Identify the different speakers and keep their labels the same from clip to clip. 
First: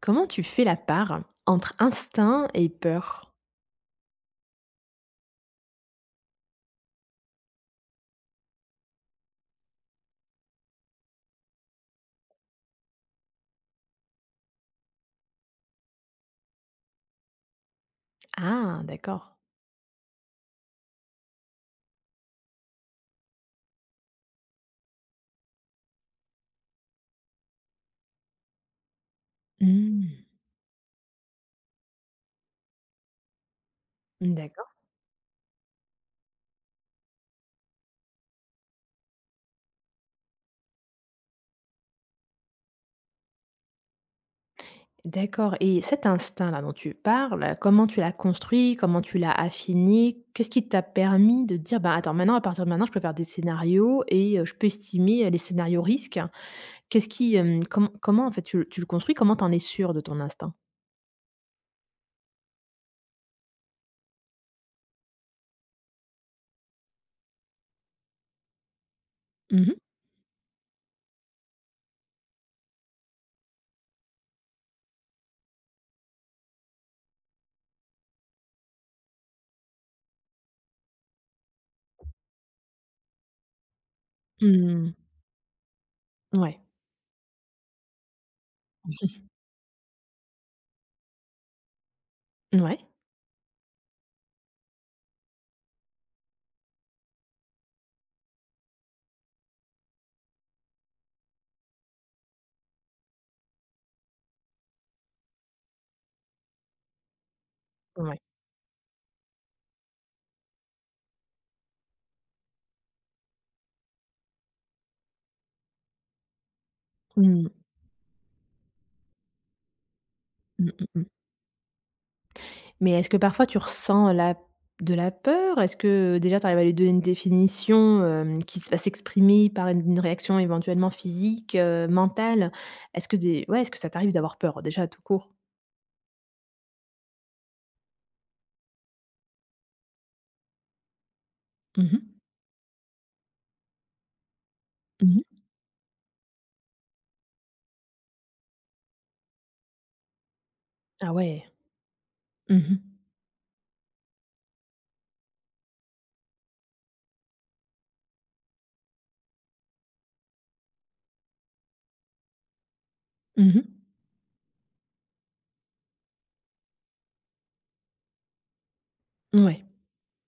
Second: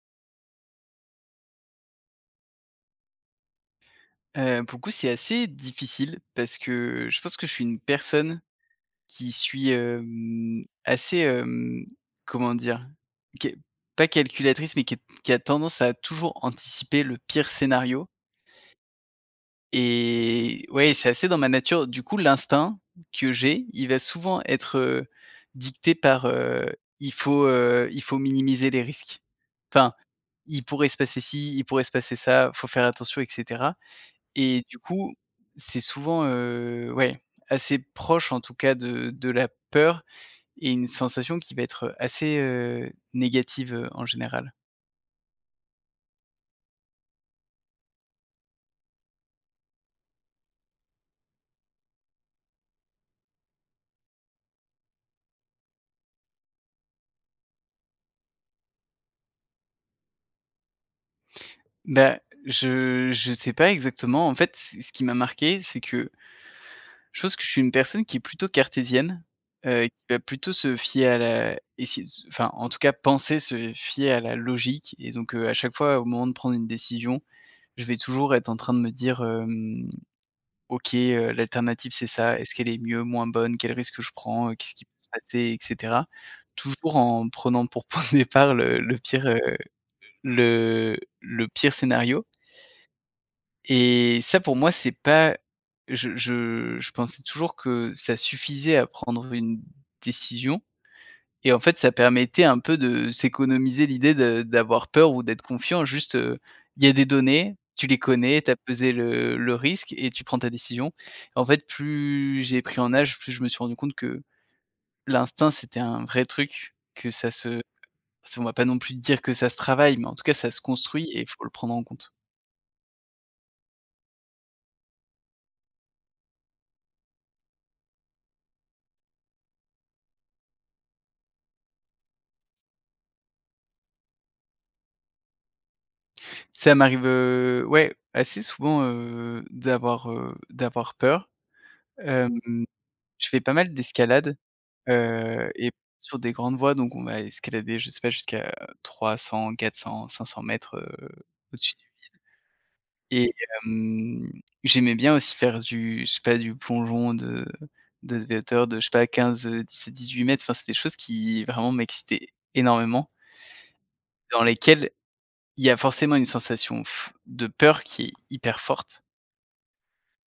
Speaker 1: Comment tu fais la part entre instinct et peur?
Speaker 2: Pour le coup, c'est assez difficile parce que je pense que je suis une personne qui suis, assez, comment dire? Qui est pas calculatrice, mais qui a tendance à toujours anticiper le pire scénario
Speaker 1: Ah, d'accord.
Speaker 2: et ouais, c'est assez dans ma nature. Du coup, l'instinct que j'ai, il va souvent être, dicté par, il faut minimiser les risques. Enfin,
Speaker 1: Mmh.
Speaker 2: il pourrait se passer ci, il pourrait se passer ça, faut faire attention, etc. Et
Speaker 1: D'accord,
Speaker 2: du coup, c'est souvent, ouais, assez proche en tout cas de la peur et une sensation qui va être assez, négative, en général.
Speaker 1: d'accord, et cet instinct-là dont tu parles, comment tu l'as construit? Comment tu l'as affiné? Qu'est-ce qui t'a permis de dire: «Bah, attends, maintenant, à partir de maintenant, je peux faire des scénarios et je peux estimer, les scénarios risques»? Qu'est-ce qui, comment, en fait, tu le construis? Comment t'en en es sûr de ton instinct?
Speaker 2: Bah, je sais pas exactement. En fait, c ce qui m'a marqué, c'est que je pense que je suis une personne qui est plutôt cartésienne,
Speaker 1: Mmh mh.
Speaker 2: qui va plutôt se fier à la essayer de enfin, en tout cas penser se fier à la logique et donc, à chaque fois au moment de prendre une décision, je vais toujours être en train de me dire: OK, l'alternative c'est ça, est-ce qu'elle est mieux, moins bonne? Quel risque je prends? Qu'est-ce qui peut
Speaker 1: Mmh.
Speaker 2: se passer, et cetera?
Speaker 1: Ouais.
Speaker 2: Toujours en prenant pour point de départ le pire scénario.
Speaker 1: Ouais.
Speaker 2: Et ça, pour moi, c'est pas je pensais toujours que ça suffisait à prendre une décision et en fait, ça permettait un peu de s'économiser l'idée de d'avoir peur ou d'être confiant. Juste, il y a des données, tu les
Speaker 1: Ouais.
Speaker 2: connais, tu as pesé le risque et tu prends ta décision. En fait, plus j'ai pris en âge, plus je me suis rendu compte que l'instinct, c'était un vrai truc, que ça
Speaker 1: Mmh.
Speaker 2: se on va pas non plus dire que ça se travaille, mais en tout cas, ça se
Speaker 1: Mmh mh.
Speaker 2: construit et il faut le prendre en compte.
Speaker 1: Mais est-ce que parfois tu ressens la de la peur? Est-ce que déjà tu arrives à lui donner une définition, qui s va s'exprimer par une réaction éventuellement physique, mentale? Est-ce que des ouais, est-ce que ça t'arrive d'avoir peur déjà tout court?
Speaker 2: Ça m'arrive, ouais, assez souvent, d'avoir peur.
Speaker 1: Mmh mh.
Speaker 2: Hem, je fais pas mal d'escalade,
Speaker 1: Mmh.
Speaker 2: Et sur des grandes voies, donc on va escalader, je sais pas, jusqu'à 300-400-500 m,
Speaker 1: Ah ouais.
Speaker 2: au-dessus.
Speaker 1: Mmh mh.
Speaker 2: Et hem, j'aimais bien aussi faire du je sais pas, du plongeon de hauteur de, je sais pas, 15 18 mètres. Enfin, c'est des choses qui vraiment m'excitaient énormément,
Speaker 1: Mmh.
Speaker 2: dans lesquelles il y a forcément une sensation f de peur qui est hyper forte.
Speaker 1: Ouais.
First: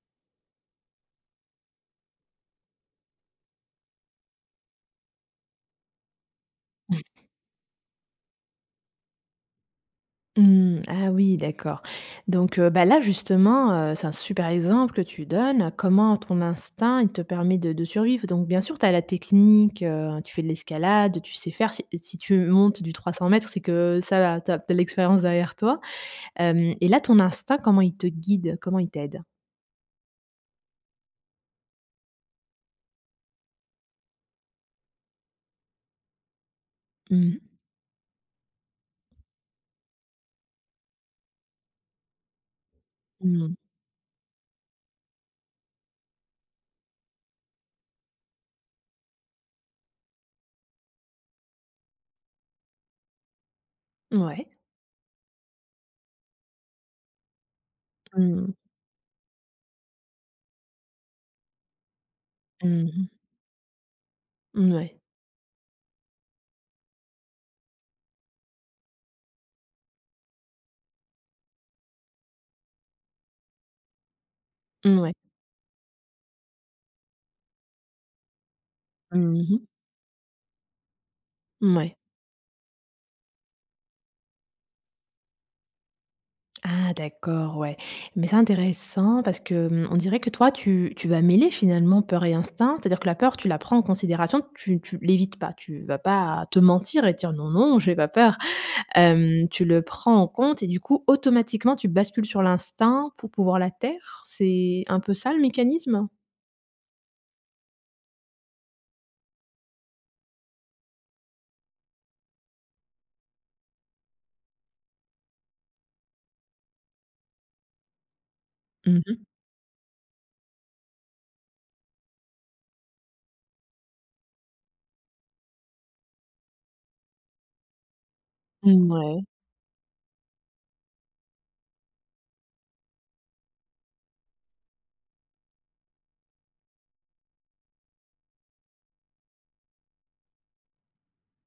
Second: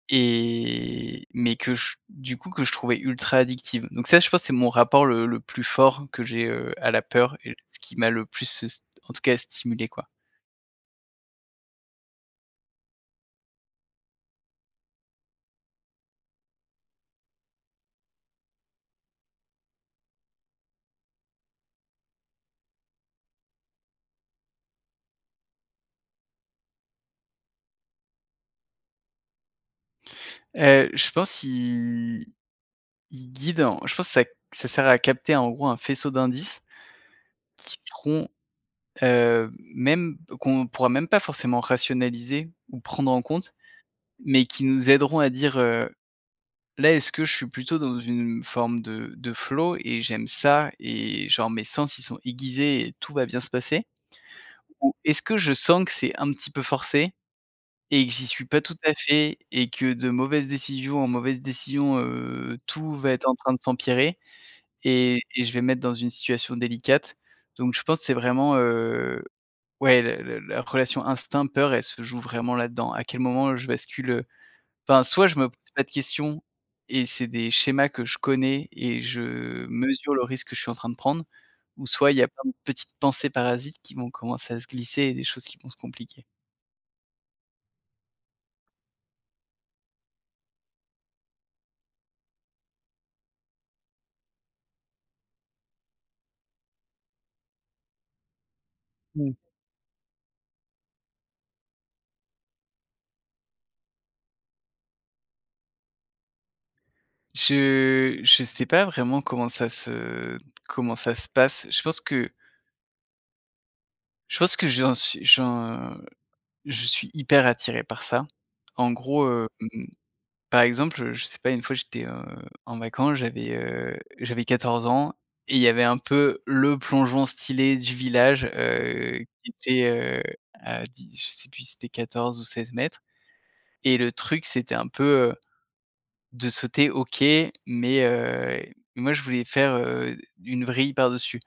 Speaker 2: Et mais que je du coup, que je trouvais ultra addictive. Donc ça, je pense, que c'est mon rapport le plus fort que j'ai, à la peur et ce qui m'a le plus, st en tout cas stimulé, quoi.
Speaker 1: Mmh. Ah oui, d'accord. Donc, bah, là, justement, c'est un super exemple que tu donnes, comment ton instinct, il te permet de survivre. Donc, bien sûr, tu as la technique, tu fais de l'escalade, tu sais faire. Si tu montes du 300 m, c'est que ça va, tu as de l'expérience derrière toi. Hem et là, ton instinct, comment il te guide? Comment il t'aide?
Speaker 2: Je pense il guide en je pense que ça sert à capter, en gros, un faisceau d'indices
Speaker 1: Mmh mh.
Speaker 2: qui seront, même qu'on pourra même pas forcément rationaliser ou prendre en compte,
Speaker 1: Mmh.
Speaker 2: mais qui nous aideront à dire: là, est-ce que je suis plutôt dans une forme de flow et j'aime ça et genre mes sens, ils sont aiguisés et tout va bien se passer?
Speaker 1: Mmh. Ouais.
Speaker 2: Ou est-ce que je sens que c'est un petit peu forcé et que j'y
Speaker 1: Mmh.
Speaker 2: suis
Speaker 1: Ouais.
Speaker 2: pas tout à fait et que de mauvaise décision en mauvaise décision,
Speaker 1: Mmh
Speaker 2: tout
Speaker 1: mh.
Speaker 2: va être en train de s'empirer
Speaker 1: Mouais.
Speaker 2: et je vais me mettre dans une situation délicate? Donc je pense que c'est vraiment, ouais, le la relation instinct, peur, elle se joue vraiment là-dedans. À quel moment je bascule. Enfin,
Speaker 1: Mouais.
Speaker 2: soit je me pose pas de questions et c'est des schémas que je connais et je
Speaker 1: Mmh.
Speaker 2: mesure le risque que je suis en train de prendre, ou soit il y a plein de petites pensées parasites qui vont commencer à se glisser et des choses qui vont se compliquer.
Speaker 1: Ah d'accord, ouais. Mais c'est intéressant parce que, on dirait que toi tu vas mêler finalement peur et instinct, c'est-à-dire que la peur, tu la prends en considération, tu l'évites pas, tu vas pas te mentir et dire: «Non, non, j'ai pas peur».
Speaker 2: Mmh.
Speaker 1: Tu le prends en compte et du coup, automatiquement, tu bascules sur l'instinct pour pouvoir la taire? C'est un peu ça le mécanisme?
Speaker 2: Je sais pas vraiment comment ça se passe. Je pense que j'en suis j'en je suis hyper attiré par ça. En
Speaker 1: Mmh mh.
Speaker 2: gros, hem par exemple, je sais pas, une fois j'étais, en vacances, j'avais 14 ans et il y avait un peu le plongeon stylé du village, qui était, à 10, je sais plus si c'était 14 ou 16 mètres. Et le truc, c'était un peu, heu, de sauter, OK, mais moi je voulais faire, une vrille par-dessus.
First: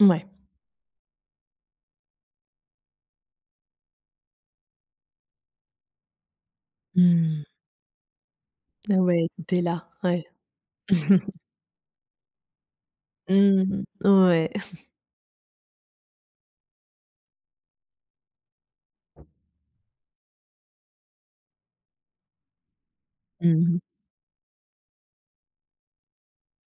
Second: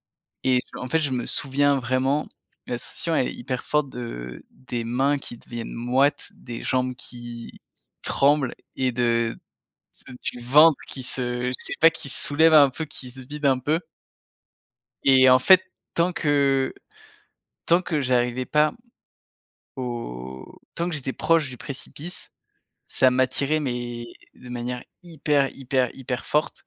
Speaker 1: Ouais.
Speaker 2: Et en fait, je me souviens vraiment, la sensation elle est hyper forte de des mains qui deviennent moites, des jambes
Speaker 1: Mmh.
Speaker 2: qui tremblent et
Speaker 1: Ah ouais,
Speaker 2: de
Speaker 1: t'es là,
Speaker 2: c'est
Speaker 1: ouais.
Speaker 2: du ventre qui se je sais pas, qui se soulève un peu, qui se vide un peu.
Speaker 1: Mmh. Ouais.
Speaker 2: Et en fait, tant que tant que j'arrivais pas au tant que j'étais proche du précipice, ça m'attirait,
Speaker 1: Mmh.
Speaker 2: mais de manière hyper, hyper, hyper forte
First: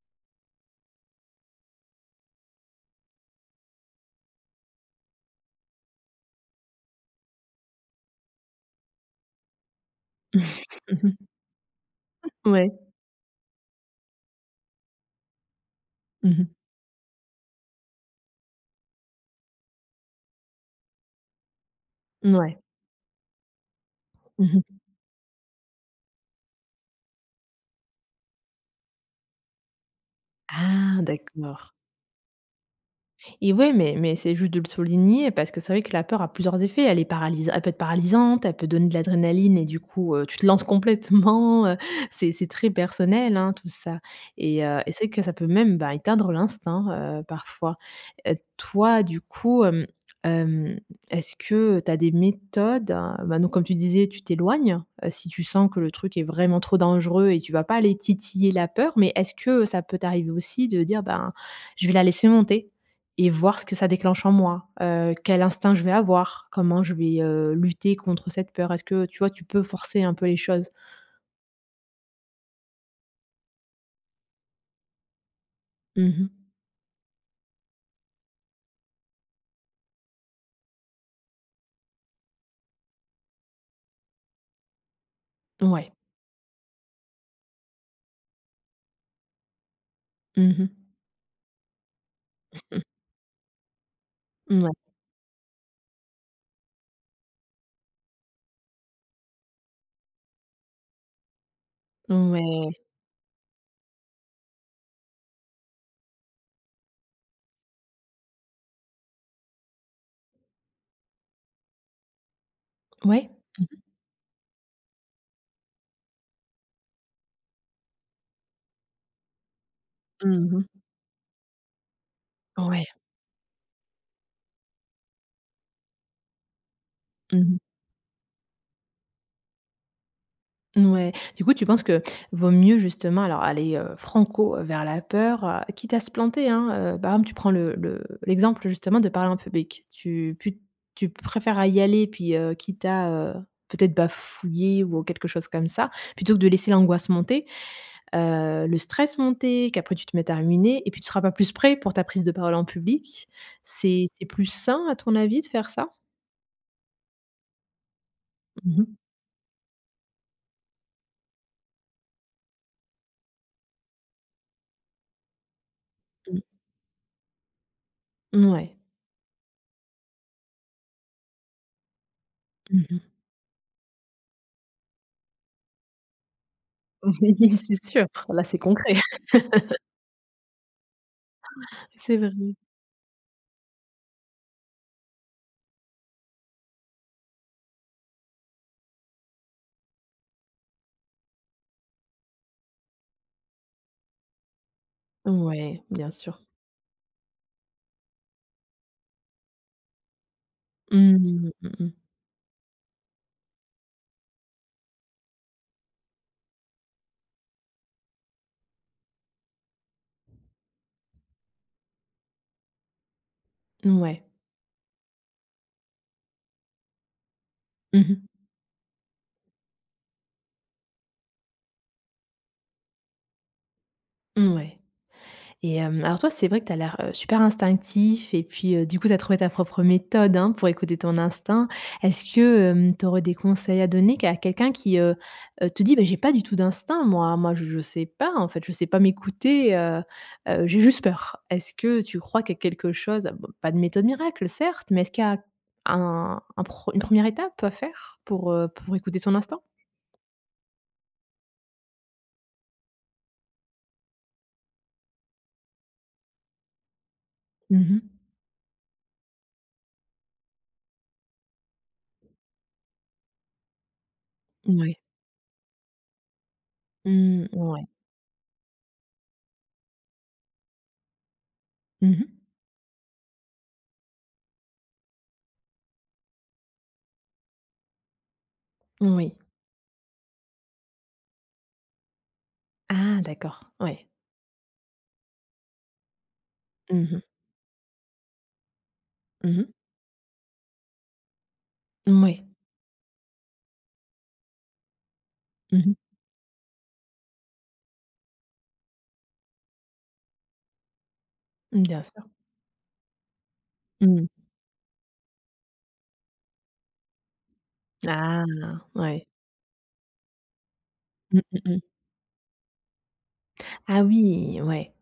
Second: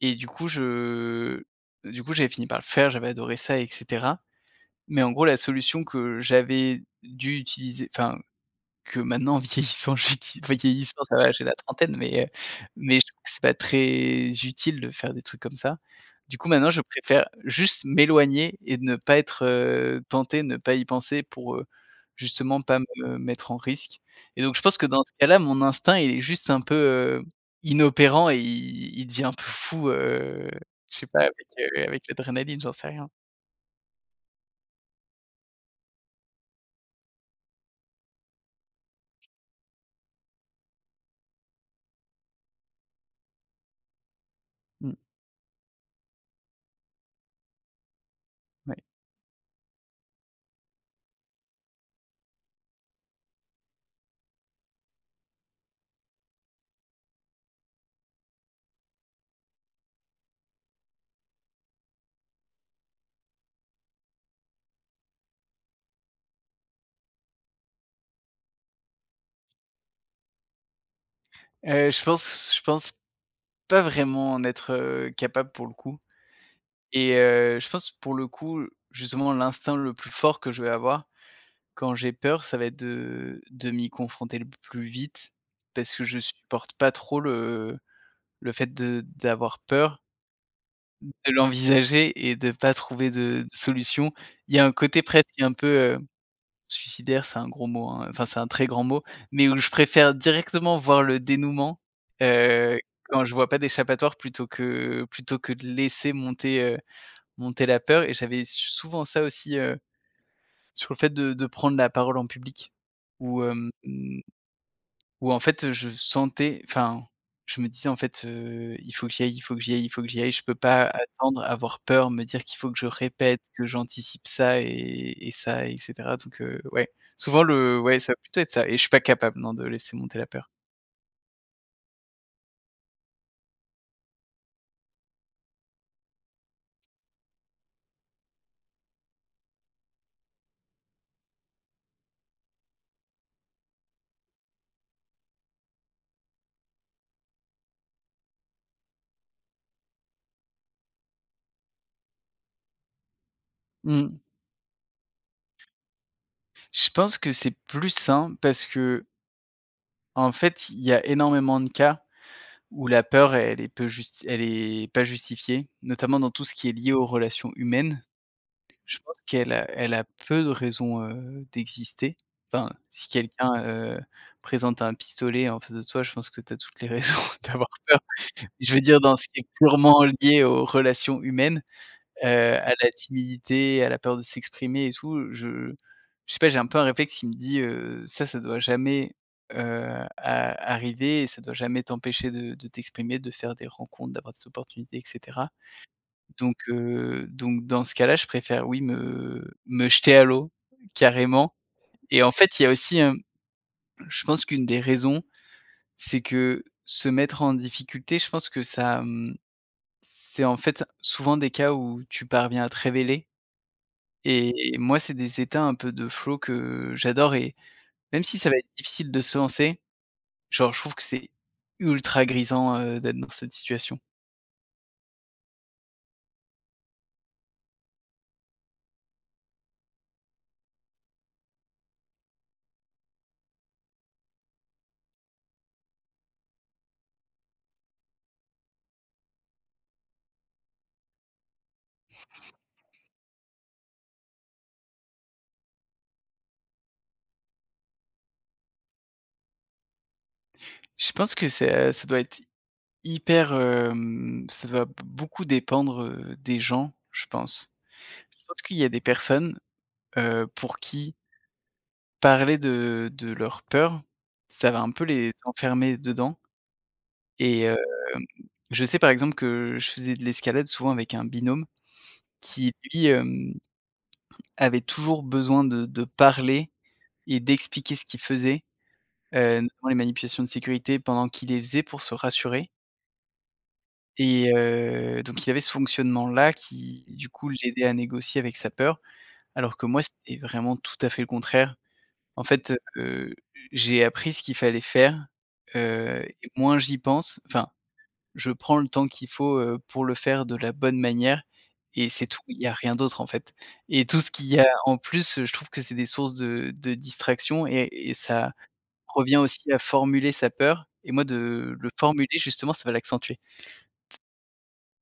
Speaker 2: et du coup, je du coup, j'avais fini par le faire, j'avais adoré ça, et cetera. Mais en gros, la solution que j'avais dû utiliser, enfin, que maintenant, vieillissant, j'uti enfin, vieillissant, ça va, j'ai la trentaine,
Speaker 1: Ouais.
Speaker 2: mais je trouve que c'est pas très utile de faire des trucs comme ça.
Speaker 1: Mmh
Speaker 2: Du coup,
Speaker 1: mh.
Speaker 2: maintenant, je préfère juste m'éloigner et ne pas être, tenté, ne pas y penser pour,
Speaker 1: Mouais.
Speaker 2: justement pas me mettre en risque et donc je
Speaker 1: Mmh.
Speaker 2: pense que dans ce cas-là, mon instinct, il est juste un peu, inopérant et il devient un peu fou, je
Speaker 1: Ah
Speaker 2: sais pas
Speaker 1: d'accord.
Speaker 2: avec l'adrénaline, j'en sais rien.
Speaker 1: Et ouais, mais c'est juste de le souligner parce que c'est vrai que la peur a plusieurs effets. Elle peut être paralysante, elle peut donner de l'adrénaline et du coup, tu te lances complètement, c'est très personnel, hein, tout ça et
Speaker 2: Mmh,
Speaker 1: c'est vrai que ça peut même, bah, éteindre l'instinct, parfois.
Speaker 2: ouais.
Speaker 1: Toi, du coup, hem, est-ce que tu as des méthodes, hein, bah, donc comme tu disais, tu t'éloignes, si tu sens que le truc est vraiment trop dangereux et tu vas pas aller titiller la peur, mais est-ce que ça peut t'arriver aussi de dire: «Ben, je vais la laisser monter»? Et voir ce que ça déclenche en moi, quel instinct je vais avoir, comment je vais, lutter contre cette peur. Est-ce que tu vois, tu peux forcer un peu les choses.
Speaker 2: Je pense je pense pas vraiment en être, capable pour le coup.
Speaker 1: Mmh.
Speaker 2: Et je pense pour le coup, justement, l'instinct le plus fort que je vais avoir quand j'ai peur, ça va être de m'y confronter le plus vite
Speaker 1: Ouais.
Speaker 2: parce que je supporte pas trop le fait de d'avoir peur,
Speaker 1: Mmh mh.
Speaker 2: de l'envisager et de pas trouver de solution. Il y a
Speaker 1: Mmh. Ouais.
Speaker 2: un côté presque un peu, suicidaire, c'est un gros mot, hein, enfin c'est un très grand mot, mais où je préfère directement voir le dénouement, heu,
Speaker 1: Ouais.
Speaker 2: quand je vois pas d'échappatoire, plutôt que de laisser monter la peur et j'avais souvent ça aussi, sur le fait de prendre la parole en public
Speaker 1: Ouais.
Speaker 2: où,
Speaker 1: Mmh
Speaker 2: hem,
Speaker 1: mh.
Speaker 2: où en fait, je sentais, enfin, je me disais en fait, Il faut que j'y aille, il faut que j'y aille, il faut que j'y aille ». Je peux
Speaker 1: Mmh.
Speaker 2: pas attendre, avoir peur, me dire qu'il faut que
Speaker 1: Ouais.
Speaker 2: je répète, que j'anticipe ça et ça, et cetera. Donc ouais, souvent
Speaker 1: Mmh.
Speaker 2: le ouais, ça va plutôt être ça et je suis pas capable, non, de laisser monter la peur.
Speaker 1: Ouais. Du coup, tu penses que vaut mieux justement alors aller, franco, vers la peur, quitte à se planter, hein, par exemple, tu prends le l'exemple justement de parler en public. Tu préfères à y aller puis, quitte à, peut-être bafouiller ou quelque chose comme ça, plutôt que de laisser l'angoisse monter, le stress monter, qu'après tu te mettes à ruminer et puis tu seras pas plus prêt pour ta prise de parole en public. C'est
Speaker 2: Mmh.
Speaker 1: c'est plus sain à ton avis de faire ça?
Speaker 2: Je pense que c'est plus sain parce
Speaker 1: Mmh mh.
Speaker 2: que en fait, il y a énormément de cas où la peur, elle est peu justi elle est pas justifiée, notamment dans
Speaker 1: Mmh.
Speaker 2: tout ce qui est lié aux relations humaines.
Speaker 1: Mouais.
Speaker 2: Je pense qu'elle a peu de raisons, d'exister. Enfin, si quelqu'un, présente un pistolet en face de toi, je pense que tu as toutes les raisons
Speaker 1: Oui.
Speaker 2: d'avoir
Speaker 1: C'est
Speaker 2: peur.
Speaker 1: sûr, là, c'est
Speaker 2: Je veux
Speaker 1: concret.
Speaker 2: dire, dans ce qui est purement lié aux relations humaines.
Speaker 1: C'est
Speaker 2: Heu,
Speaker 1: vrai.
Speaker 2: à la timidité, à la peur de s'exprimer et tout, je sais pas, j'ai un peu un réflexe qui me dit, Ça, ça doit jamais, heu, a arriver et ça doit jamais t'empêcher de t'exprimer, de faire des rencontres, d'avoir des opportunités, et cetera ».
Speaker 1: Ouais, bien sûr.
Speaker 2: Donc dans ce cas-là, je préfère, oui, me jeter à l'eau,
Speaker 1: Mmh,
Speaker 2: carrément.
Speaker 1: mmh mh.
Speaker 2: Et en fait, il y a aussi, je pense qu'une des raisons, c'est que se mettre en difficulté, je pense que ça, c'est en fait souvent des cas où tu parviens à te révéler.
Speaker 1: Mouais.
Speaker 2: Et moi, c'est des états un peu de flow que j'adore et,
Speaker 1: Mmh mh.
Speaker 2: même si ça va être difficile de se lancer, genre, je trouve que c'est ultra grisant, d'être dans cette situation.
Speaker 1: Mouais, et alors toi, c'est vrai que tu as l'air, super instinctif et puis, du coup, tu as trouvé ta propre méthode, hein, pour écouter ton instinct. Est-ce que, tu aurais des conseils à donner à quelqu'un qui, te dit: «Beh, j'ai pas du tout d'instinct moi, moi je sais pas en fait, je sais pas m'écouter, j'ai juste peur». Est-ce que tu crois qu'il y a quelque chose ah bon, pas de méthode miracle certes, mais est-ce qu'il y a un pre une première étape à faire pour écouter son instinct?
Speaker 2: Je pense que ça doit être hyper, ça doit b beaucoup dépendre, des gens, je pense.
Speaker 1: Mmh mh.
Speaker 2: Je pense qu'il y a des personnes, pour qui parler de leurs peurs, ça va un
Speaker 1: Mouais.
Speaker 2: peu les enfermer dedans
Speaker 1: Mmh,
Speaker 2: et
Speaker 1: ouais.
Speaker 2: je sais par exemple que je faisais de l'escalade souvent avec un binôme
Speaker 1: Mmh mh.
Speaker 2: qui, lui, hem avait toujours besoin de parler et d'expliquer ce qu'il faisait,
Speaker 1: Oui.
Speaker 2: notamment les manipulations de sécurité pendant qu'il les faisait pour se rassurer
Speaker 1: Ah d'accord, ouais.
Speaker 2: et donc il avait ce fonctionnement-là qui,
Speaker 1: Mmh mh.
Speaker 2: du coup, l'aidait à négocier avec sa peur,
Speaker 1: Mmh mh.
Speaker 2: alors que moi, c'était vraiment tout à fait le contraire.
Speaker 1: Mouais.
Speaker 2: En fait, j'ai appris ce qu'il fallait faire,
Speaker 1: Mmh mh.
Speaker 2: et moins j'y pense enfin je prends le temps qu'il faut, pour le faire de la bonne manière
Speaker 1: Mmh, bien
Speaker 2: et
Speaker 1: sûr.
Speaker 2: c'est tout. Il y a rien d'autre, en fait, et tout
Speaker 1: Mmh.
Speaker 2: ce qu'il y a en plus, je trouve que c'est des sources de distraction et
Speaker 1: Ah
Speaker 2: ça
Speaker 1: ouais.
Speaker 2: revient aussi à formuler sa peur et moi,
Speaker 1: Mmh mh
Speaker 2: de
Speaker 1: mh.
Speaker 2: le formuler justement, ça va l'accentuer.
Speaker 1: Ah oui, ouais.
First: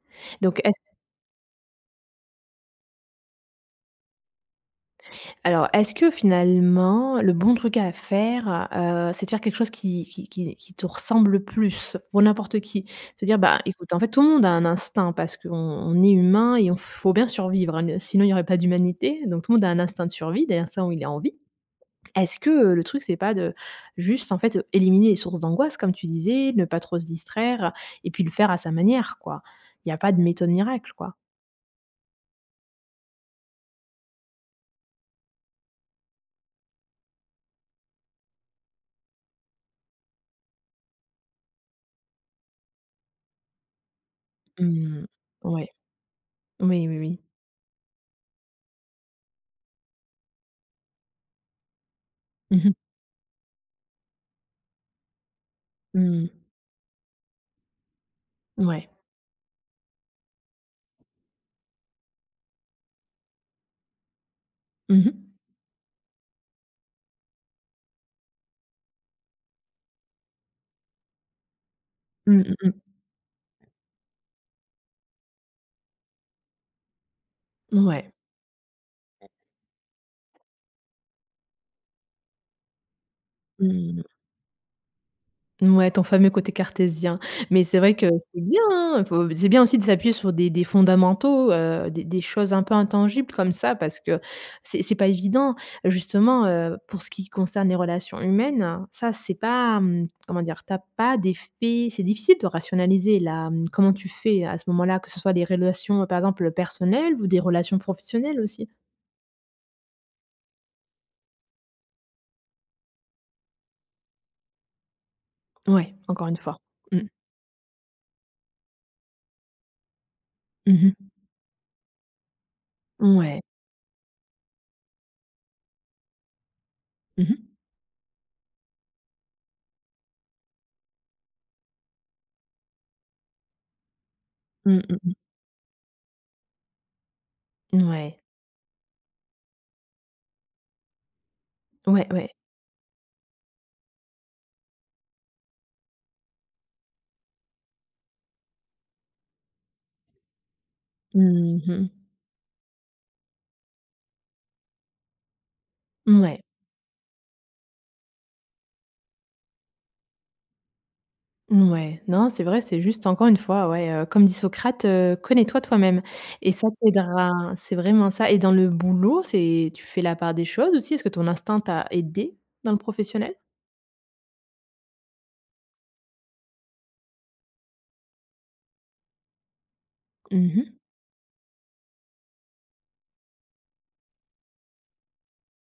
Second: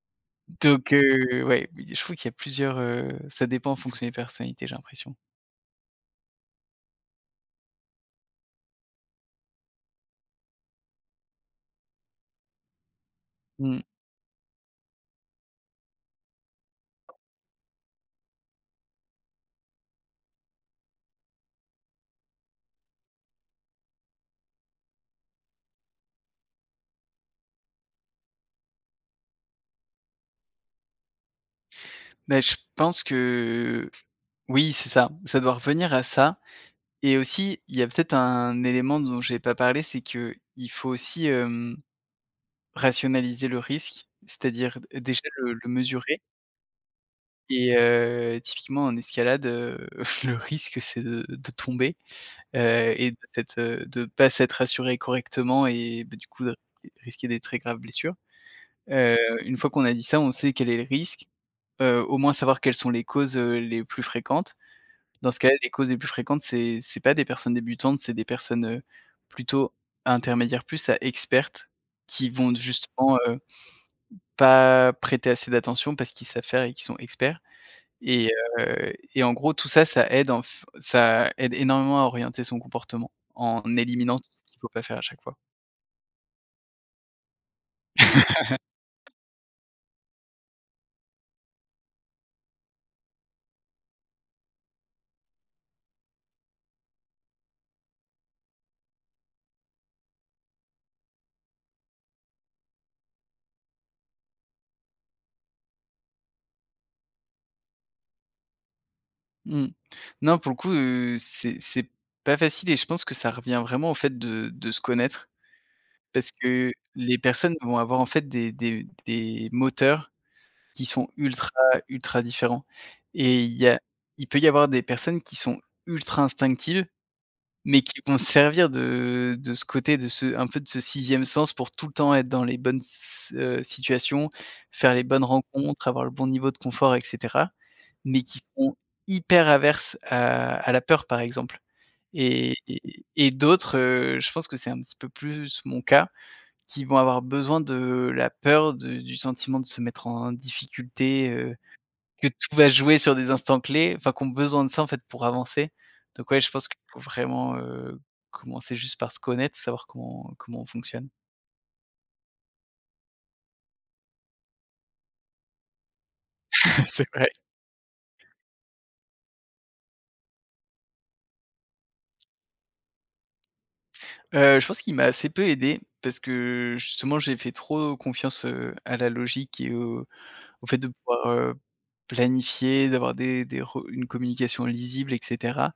Speaker 1: Donc
Speaker 2: Donc
Speaker 1: est-ce
Speaker 2: ouais, oui, je trouve qu'il y a plusieurs, ça dépend en fonction des personnalités, j'ai l'impression.
Speaker 1: alors est-ce que finalement le bon truc à faire, c'est de faire quelque chose qui te ressemble le plus pour n'importe qui? Se dire: «Bah
Speaker 2: Mmh.
Speaker 1: écoute, en fait tout le monde a un instinct parce qu'on est humain et on faut bien survivre, hein, sinon il y aurait pas d'humanité». Donc tout le monde a un instinct de survie, des instincts où il a envie. Est-ce que, le truc, c'est pas de juste, en fait, éliminer les sources d'angoisse comme tu disais, ne pas trop se distraire et puis le faire à sa manière, quoi? Il y a pas de méthode miracle, quoi.
Speaker 2: Bah, je pense que oui, c'est ça, ça doit revenir à ça et aussi, il y a peut-être un élément dont je n'ai pas parlé, c'est que il faut aussi, hem rationaliser le risque, c'est-à-dire d
Speaker 1: Mmh.
Speaker 2: déjà le
Speaker 1: Ouais.
Speaker 2: mesurer
Speaker 1: Oui, oui, oui.
Speaker 2: et typiquement en escalade, le risque c'est de tomber,
Speaker 1: Mmh mh.
Speaker 2: et de être, de pas s'être assuré correctement et bah, du
Speaker 1: Mmh.
Speaker 2: coup de risquer des très graves blessures.
Speaker 1: Ouais.
Speaker 2: Heu, une fois qu'on a dit ça, on sait quel est le risque, au moins savoir quelles sont les causes, les plus fréquentes.
Speaker 1: Mmh mh.
Speaker 2: Dans ce cas-là, les causes les plus fréquentes, c'est pas des personnes débutantes, c'est des personnes, plutôt intermédiaires plus à expertes, qui
Speaker 1: Mmh,
Speaker 2: vont
Speaker 1: mmh.
Speaker 2: justement, pas prêter assez d'attention parce qu'ils savent faire et qu'ils sont experts
Speaker 1: Ouais.
Speaker 2: et et en gros tout ça, ça aide en f ça aide énormément à orienter son comportement, en
Speaker 1: Mmh.
Speaker 2: éliminant tout ce qu'il ne faut pas faire à chaque fois.
Speaker 1: Ouais, ton fameux côté cartésien. Mais c'est vrai que c'est bien, hein, faut c'est bien aussi de s'appuyer sur des fondamentaux, des choses un peu intangibles comme ça parce que c'est pas évident. Justement, pour ce qui concerne les relations humaines, ça c'est pas, comment dire? T'as pas des faits, c'est difficile de rationaliser là, comment tu fais à ce moment-là, que ce soit des relations, par exemple, personnelles ou des relations professionnelles aussi?
Speaker 2: Mmh. Non, pour le coup, c'est pas facile et je pense que ça revient vraiment au fait de se connaître
Speaker 1: Ouais, encore
Speaker 2: parce
Speaker 1: une fois.
Speaker 2: que
Speaker 1: Mmh.
Speaker 2: les personnes vont avoir en fait des moteurs qui
Speaker 1: Mmh.
Speaker 2: sont ultra, ultra différents
Speaker 1: Ouais.
Speaker 2: et il peut y avoir des personnes qui sont ultra instinctives,
Speaker 1: Mmh mh.
Speaker 2: mais qui vont se servir de ce côté, de ce un peu de ce sixième sens pour tout le temps être dans les bonnes s situations,
Speaker 1: Mmh,
Speaker 2: faire les
Speaker 1: mmh.
Speaker 2: bonnes rencontres, avoir le bon niveau de confort, et cetera,
Speaker 1: Ouais.
Speaker 2: mais qui sont hyper averses à la peur, par exemple
Speaker 1: Ouais, ouais.
Speaker 2: et et d'autres, je pense que c'est un petit peu plus mon cas, qui vont avoir besoin de la peur, de du sentiment de se mettre en difficulté,
Speaker 1: Mmh.
Speaker 2: que tout va jouer sur des instants clés, enfin, qu'on ont besoin de ça, en fait, pour avancer. Donc ouais,
Speaker 1: Ouais,
Speaker 2: je pense qu'il faut vraiment, commencer juste par se connaître, savoir comment on fonctionne.
Speaker 1: ouais, non, c'est vrai, c'est juste encore une fois, ouais, comme dit Socrate: «Connais-toi toi-même» et ça
Speaker 2: C'est vrai.
Speaker 1: t'aidera. C'est vraiment ça et dans le boulot, c'est tu fais la part des choses aussi? Est-ce que ton instinct t'a aidé dans le professionnel?
Speaker 2: Je pense qu'il m'a assez peu aidé parce que justement, j'ai fait trop confiance, à la logique et au
Speaker 1: Mmh
Speaker 2: au
Speaker 1: mh.
Speaker 2: fait de pouvoir, planifier, d'avoir des re une communication lisible, et cetera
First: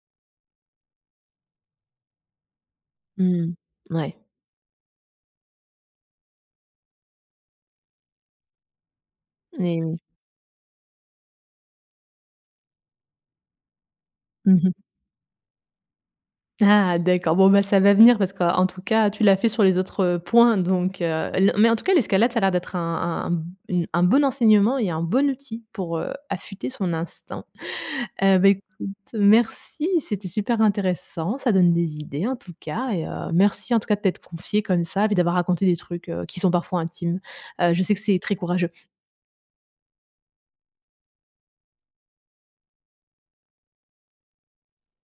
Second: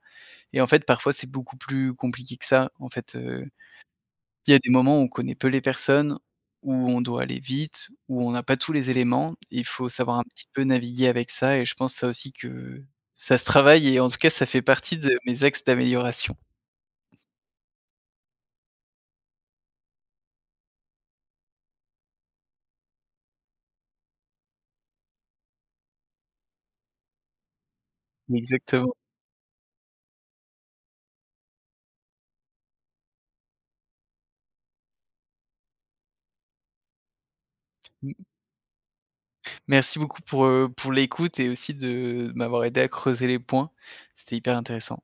Speaker 2: et en fait, parfois, c'est beaucoup plus compliqué que ça, en fait,
Speaker 1: Mmh. Ouais
Speaker 2: il y a des moments où on connaît peu les personnes, où on doit aller vite, où on n'a pas tous les éléments. Il
Speaker 1: et
Speaker 2: faut
Speaker 1: oui.
Speaker 2: savoir un petit peu naviguer avec ça et je pense ça aussi que ça se travaille et en tout cas, ça fait
Speaker 1: Mmh.
Speaker 2: partie de mes axes d'amélioration.
Speaker 1: Ah d'accord, bon, bah, ça va venir parce qu'en tout cas, tu l'as fait sur les autres, points donc l mais en tout cas, l'escalade, ça a l'air d'être un bon enseignement et un bon outil pour, affûter son instinct. Bah, écoute,
Speaker 2: Exactement.
Speaker 1: merci, c'était super intéressant, ça donne des idées en tout cas et merci en tout cas de t'être confié comme ça, et puis d'avoir raconté des trucs, qui sont parfois intimes. Je sais que c'est très courageux.
Speaker 2: Merci beaucoup pour l'écoute et aussi de m'avoir aidé à creuser les points. C'était hyper intéressant.